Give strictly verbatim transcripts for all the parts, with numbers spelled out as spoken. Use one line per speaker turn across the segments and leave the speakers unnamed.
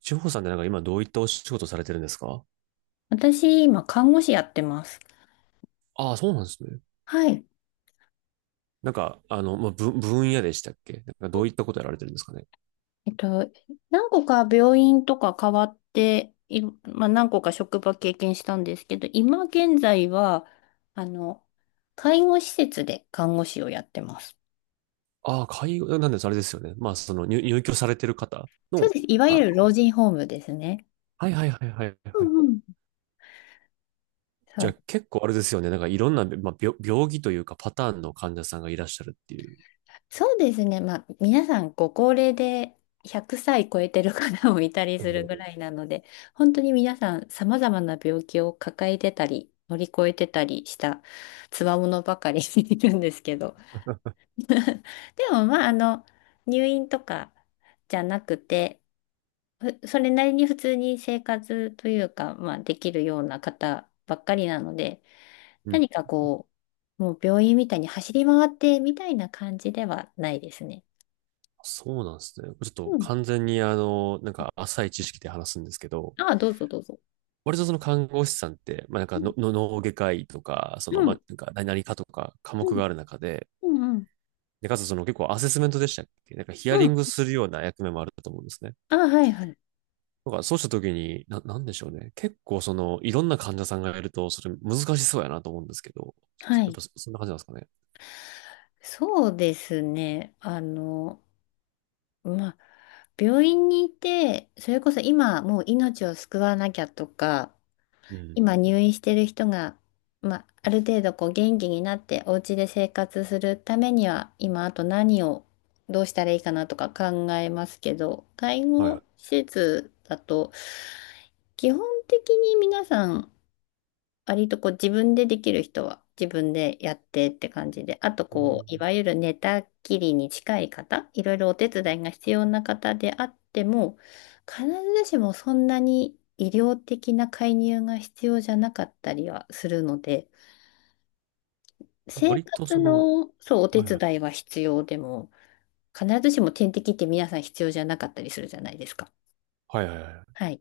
志保さんってなんか今どういったお仕事されてるんですか？
私、今、看護師やってます。
ああ、そうなんですね。
はい。
なんか、あの、まあ、ぶ分野でしたっけ、なんかどういったことやられてるんですかね？
えっと、何個か病院とか変わって、い、まあ、何個か職場経験したんですけど、今現在は、あの、介護施設で看護師をやってます。
ああ、介護、なんです、あれですよね。まあ、その入、入居されてる方
そう
の。
です。いわ
あ
ゆる老
の、
人ホームですね。
はいはいはいはい
う
はい。
んうん。そ
じゃ
う
あ結構あれですよね。なんかいろんな、まあ、病、病気というかパターンの患者さんがいらっしゃるっていう。
そうですね。まあ、皆さんご高齢でひゃくさい超えてる方もいたり
お
するぐ
ー。
らいなので、本当に皆さん様々な病気を抱えてたり、乗り越えてたりした強者ばかり いるんですけど。でも、まあ、あの、入院とかじゃなくて、ふそれなりに普通に生活というか、まあ、できるような方ばっかりなので、
うん。
何かこう、もう病院みたいに走り回ってみたいな感じではないですね。
そうなんですね。ちょっと
うん。
完全にあの、なんか浅い知識で話すんですけど、
ああ、どうぞどうぞ。
割とその看護師さんって、まあ、なん
う
か
ん、
の、の脳外科医とか、そ
う
の、ま
ん、
あ、なんか、何々かとか科
う
目があ
ん、
る中で、
うん。
で、かつその結構アセスメントでしたっけ、なんかヒア
う
リ
ん。
ングするような役目もあると思うんですね。
ああ、はいはい。
だからそうした時に、な、なんでしょうね。結構その、いろんな患者さんがいると、それ難しそうやなと思うんですけど、そ
は
やっ
い。
ぱそそんな感じなんですかね？
そうですね。あの、まあ、病院にいて、それこそ今もう命を救わなきゃとか、
うん。
今入院してる人が、まあ、ある程度こう元気になってお家で生活するためには、今あと何をどうしたらいいかなとか考えますけど、介
はいは
護
い。
施設だと、基本的に皆さん割とこう自分でできる人は自分でやってって感じで、あと
う
こ
ん。
う、いわゆる寝たきりに近い方、いろいろお手伝いが必要な方であっても、必ずしもそんなに医療的な介入が必要じゃなかったりはするので、
あ、
生
割と
活
その、
の、そう、お手
はいはい。
伝いは必要でも、必ずしも点滴って皆さん必要じゃなかったりするじゃないですか。
はいはいはい。
はい。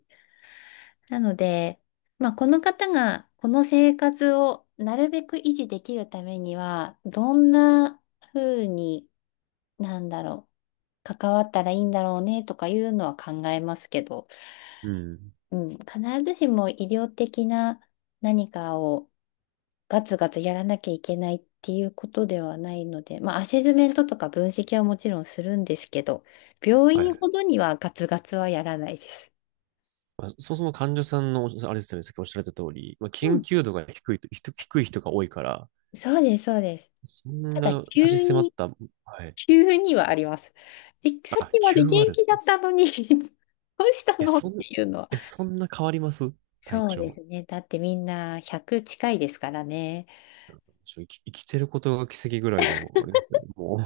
なので、まあ、この方がこの生活をなるべく維持できるためには、どんな風に、なんだろう、関わったらいいんだろうねとかいうのは考えますけど、
うん。
うん、必ずしも医療的な何かをガツガツやらなきゃいけないっていうことではないので、まあ、アセスメントとか分析はもちろんするんですけど、病
はい
院
はい。
ほどにはガツガツはやらないです。
まあ、そもそも患者さんの、あれですよね、さっきおっしゃられた通り、まあ、
う
緊
ん、
急度が低いと、低低い人が多いから、
そうです、そうです。
そん
ただ、
な差し
急
迫っ
に、
た。はい。
急にはあります。え、さっ
あ、
きまで
きゅう
元
割で
気
す
だっ
ね。
たのに どうした
え、
のって
そん、
いうのは。
え、そんな変わります？体
そうで
調。
すね。だってみんなひゃく近いですからね。
ちょ生き、生きてることが奇跡ぐらいの、あれですよね。もう。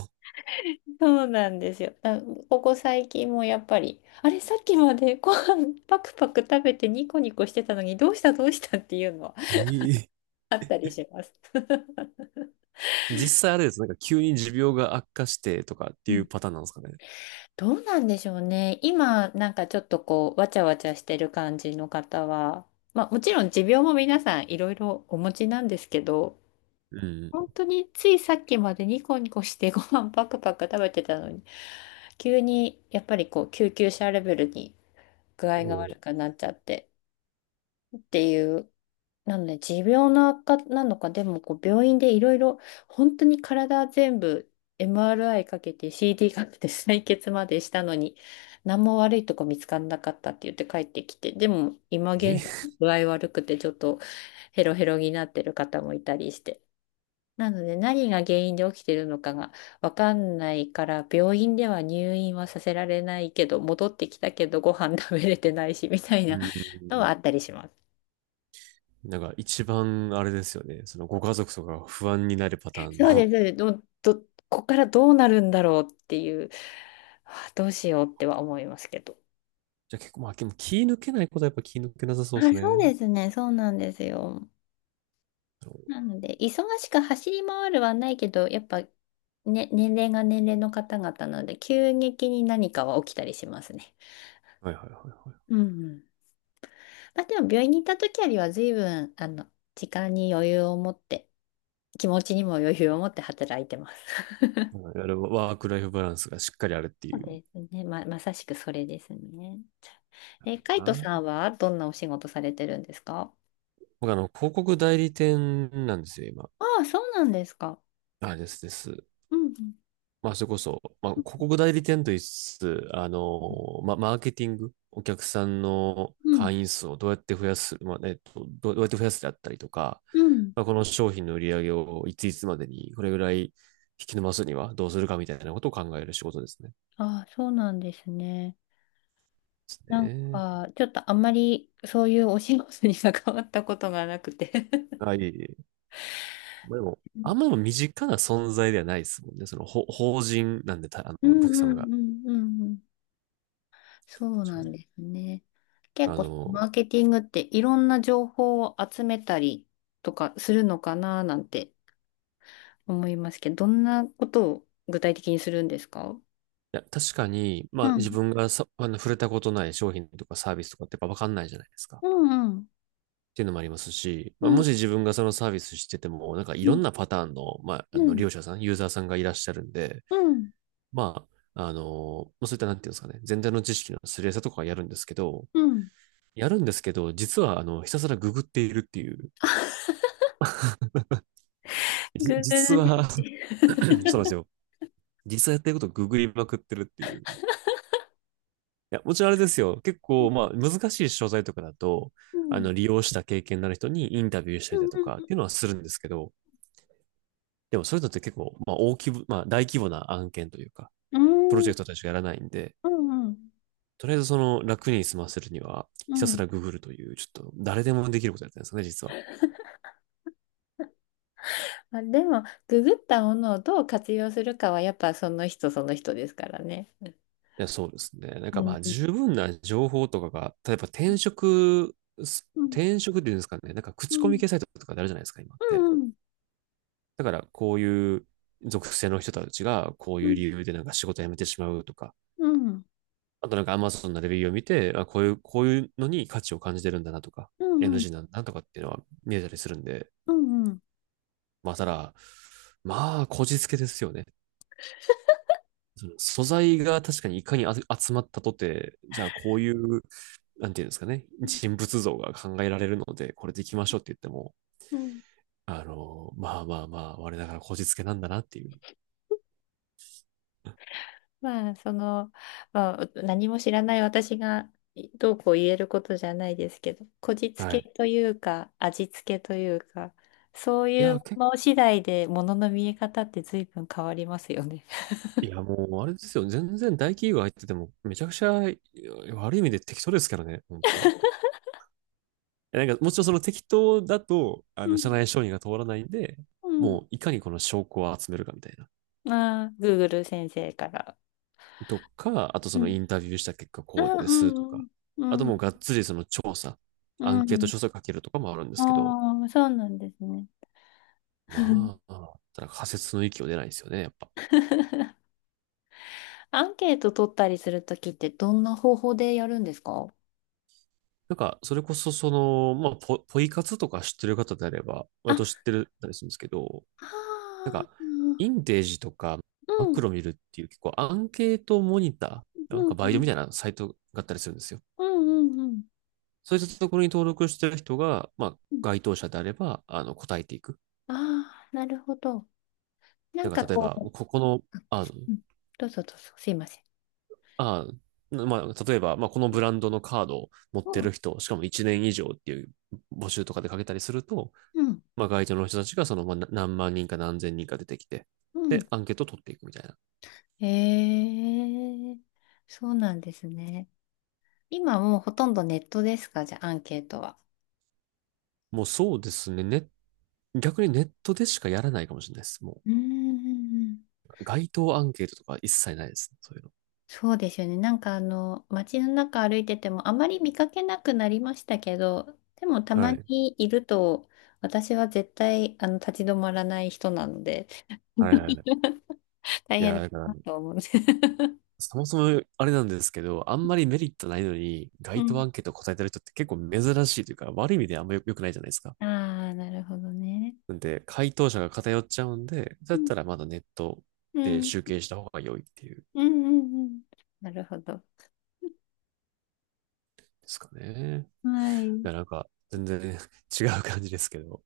そうなんですよ。あここ最近もやっぱり、あれ、さっきまでご飯パクパク食べてニコニコしてたのに、どうしたどうしたっていうのは
ええ。
あったりします。
実際あれです。なんか急に持病が悪化してとかっていうパターンなんですかね？
どうなんでしょうね。今、なんかちょっとこう、わちゃわちゃしてる感じの方は、まあもちろん持病も皆さんいろいろお持ちなんですけど、
う
本
ん。
当についさっきまでニコニコしてご飯パクパク食べてたのに、急にやっぱりこう、救急車レベルに具
お
合が悪
う。
くなっちゃってっていうなので、持病の悪化なのか、でもこう病院でいろいろ、本当に体全部 エムアールアイ かけて シーディー かけて採血までしたのに、何も悪いとこ見つからなかったって言って帰ってきて、でも今現在
え。
具合悪くてちょっとヘロヘロになってる方もいたりして。なので、何が原因で起きてるのかがわかんないから、病院では入院はさせられないけど、戻ってきたけどご飯食べれてないし、みたい
う
なのは
ん。
あったりします。
なんか一番あれですよね。そのご家族とかが不安になるパターン
そうで
の。
す、そうですど、ど、ここからどうなるんだろうっていう、あどうしようっては思いますけど。
じゃあ結構、まあ、でも気抜けないことはやっぱ気抜けなさそ
あ、
うです
そう
ね。
ですね。そうなんですよ。なので、忙しく走り回るはないけど、やっぱ、ね、年齢が年齢の方々なので、急激に何かは起きたりしますね。
はいはいはいはい。
うんうん。まあ、でも、病院に行った時よりは、随分、あの、時間に余裕を持って、気持ちにも余裕を持って働いてます。
うん。いわゆるワークライフバランスがしっかりあるって
そう
いう
ですね。ま、まさしくそれですね。
の
え、カイ
か
トさ
な。
んはどんなお仕事されてるんですか？
僕あの、広告代理店なんですよ、今。
ああ、そうなんですか。
あ、ですです。
うんうん。
まあ、それこそ、まあ、広告代理店と言いつつ、あの、ま、マーケティング、お客さんの
うん。
会員数をどうやって増やす、まあ、えっと、どうどうやって増やすであったりとか、
うん
まあ、この商品の売り上げをいついつまでに、これぐらい引き伸ばすにはどうするかみたいなことを考える仕事ですね。
ああ、そうなんですね。なん
ね
か、ちょっとあんまりそういうお仕事に関わったことがなくて。
え。はい。まあでも、
う
あん
ん
までも身近な存在ではないですもんね。その、ほ法人なんで、た、あ
う
の、お
んう
客様が。
んうんうん。そう
確か
なん
に。
ですね。結
あ
構、
の、
マーケティングっていろんな情報を集めたりとかするのかななんて思いますけど、どんなことを具体的にするんですか？
いや、確かに、ま
う
あ
ん。
自分がさ、あの、触れたことない商品とかサービスとかってやっぱわかんないじゃないですか。っ
うんうん。
ていうのもありますし、まあ、もし自分がそのサービスしてても、なんかい
う
ろ
ん
んなパターンの、まあ、
う
あの、利
ん
用者さん、ユーザーさんがいらっしゃるんで、
うん
まあ、あの、まあそういったなんていうんですかね、全体の知識のすり合わせとかはやるんですけど、
うん
やるんですけど、実は、あの、ひたすらググっているっていう。じ
ググ
実
る
は
し、
そうなんですよ。実際やってることをググりまくってるっていう。いや、もちろんあれですよ。結構、まあ、難しい商材とかだと、
う
あ
ん
の、利用した経験のある人にインタビューした
う
りだとかっていう
ん
のはするんですけど、でもそういうのって結構、まあ、大規模、まあ、大規模な案件というか、
うんう
プロ
ん
ジ
うん
ェクトたちがやらないんで、
うん
とりあえずその楽に済ませるには、
う
ひ
ん
た
う
す
ん
らググるという、ちょっと誰でもできることやってるんですよね、実は。
あでもググったものをどう活用するかはやっぱその人その人ですからね。
いや、そうですね。なんか
う
ま
ん
あ、
うん
十分な情報とかが、例えば、転職、
うん
転職っていうんですかね、なんか
う
口コミ
ん
系サイトとかであるじゃないですか、今っ
う
て。
ん
だからこういう属性の人たちがこう
う
いう
ん
理由でなんか仕事辞めてしまうとか、
うんうん
あとなんか Amazon のレビューを見て、あ、こういう、こういうのに価値を感じてるんだなとか、
うんうん
エヌジー なんだとかっていうのは見えたりするんで、
うん
まあただ、まあ、こじつけですよね。その素材が確かにいかにあ集まったとて、じゃあこういう、なんていうんですかね、人物像が考えられるので、これでいきましょうって言っても、
うん
あの、まあまあまあ、我ながらこじつけなんだなっていう。
まあ、その、まあ、何も知らない私がどうこう言えることじゃないですけど、こじつ
は
け
い。
というか、味付けというか、そう
い
いう
や、結
もの次第でものの見え方って随分変わりますよね。
いや、もう、あれですよ。全然大企業入ってても、めちゃくちゃいや悪い意味で適当ですからね、本当。えなんか、もちろんその適当だと、あ
う
の、
ん、
社内承認が通らないんで、
う
もう、いかにこの証拠を集めるかみたいな。
ん、ああ、グーグル 先生から。
とか、あと
う
そのイ
ん、
ンタビューした結果
あ
こう
あ、
ですと
うん、
か、
う
あと
ん、
もうがっつりその調査、
う
ア
ん、う
ンケート
ん。
調査かけるとかもあるんですけど、
ああ、そうなんですね。
まあ、ただ仮説の域を出ないですよね、やっぱ。
アンケート取ったりするときってどんな方法でやるんですか？
なんか、それこそその、まあ、ポ、ポイ活とか知ってる方であれば、割と知っ
あ、
てるたりするんですけど、なん
あ
か、イ
あ、
ンテージとか
う
マク
ん、
ロ見るっていう結構アンケートモニター、なん
う
か
ん、
バイ
う
トみ
ん、
たいなサイトがあったりするんですよ。
うん、うん。
そういったところに登録してる人が、まあ、
うん
該当者であれば、あの、答えていく。
ああなるほど。な
な
ん
ん
か
か、例え
こ
ば、
う、
ここの、あ、
うんどうぞどうぞ、すいません。
あ、まあ、例えば、まあ、このブランドのカードを持っ
う
て
ん、
る人、しかもいちねん以上っていう募集とかでかけたりすると、
うん、
まあ、該当の人たちが、その、まあ、何万人か何千人か出てきて、
う
で、
ん。
アンケートを取っていくみたいな。
へえ、そうなんですね。今もうほとんどネットですか、じゃあ、アンケートは。
もうそうですね。ネッ逆にネットでしかやらないかもしれないです。も
うーん、
う、街頭アンケートとか一切ないですね。そういう
そうですよね。なんかあの、街の中歩いててもあまり見かけなくなりましたけど、でもた
の。
ま
はい。
にいると、私は絶対あの立ち止まらない人なので。
はいはいはい。
大
い
変
や、
だ
だから、
なと思う。
そもそもあれなんですけど、あんまりメリットないのに、
う
街頭
ん。
アンケート答えてる人って結構珍しいというか、悪い意味であんまり良くないじゃないですか。
ああ、なるほどね。
なんで、回答者が偏っちゃうんで、だ
う
っ
ん。
たらまだネット
う
で
ん。
集計した方が良いっていうんで
うん。うん。うんなるほど。
すかね。
はい。
いや、なんか、全然 違う感じですけど。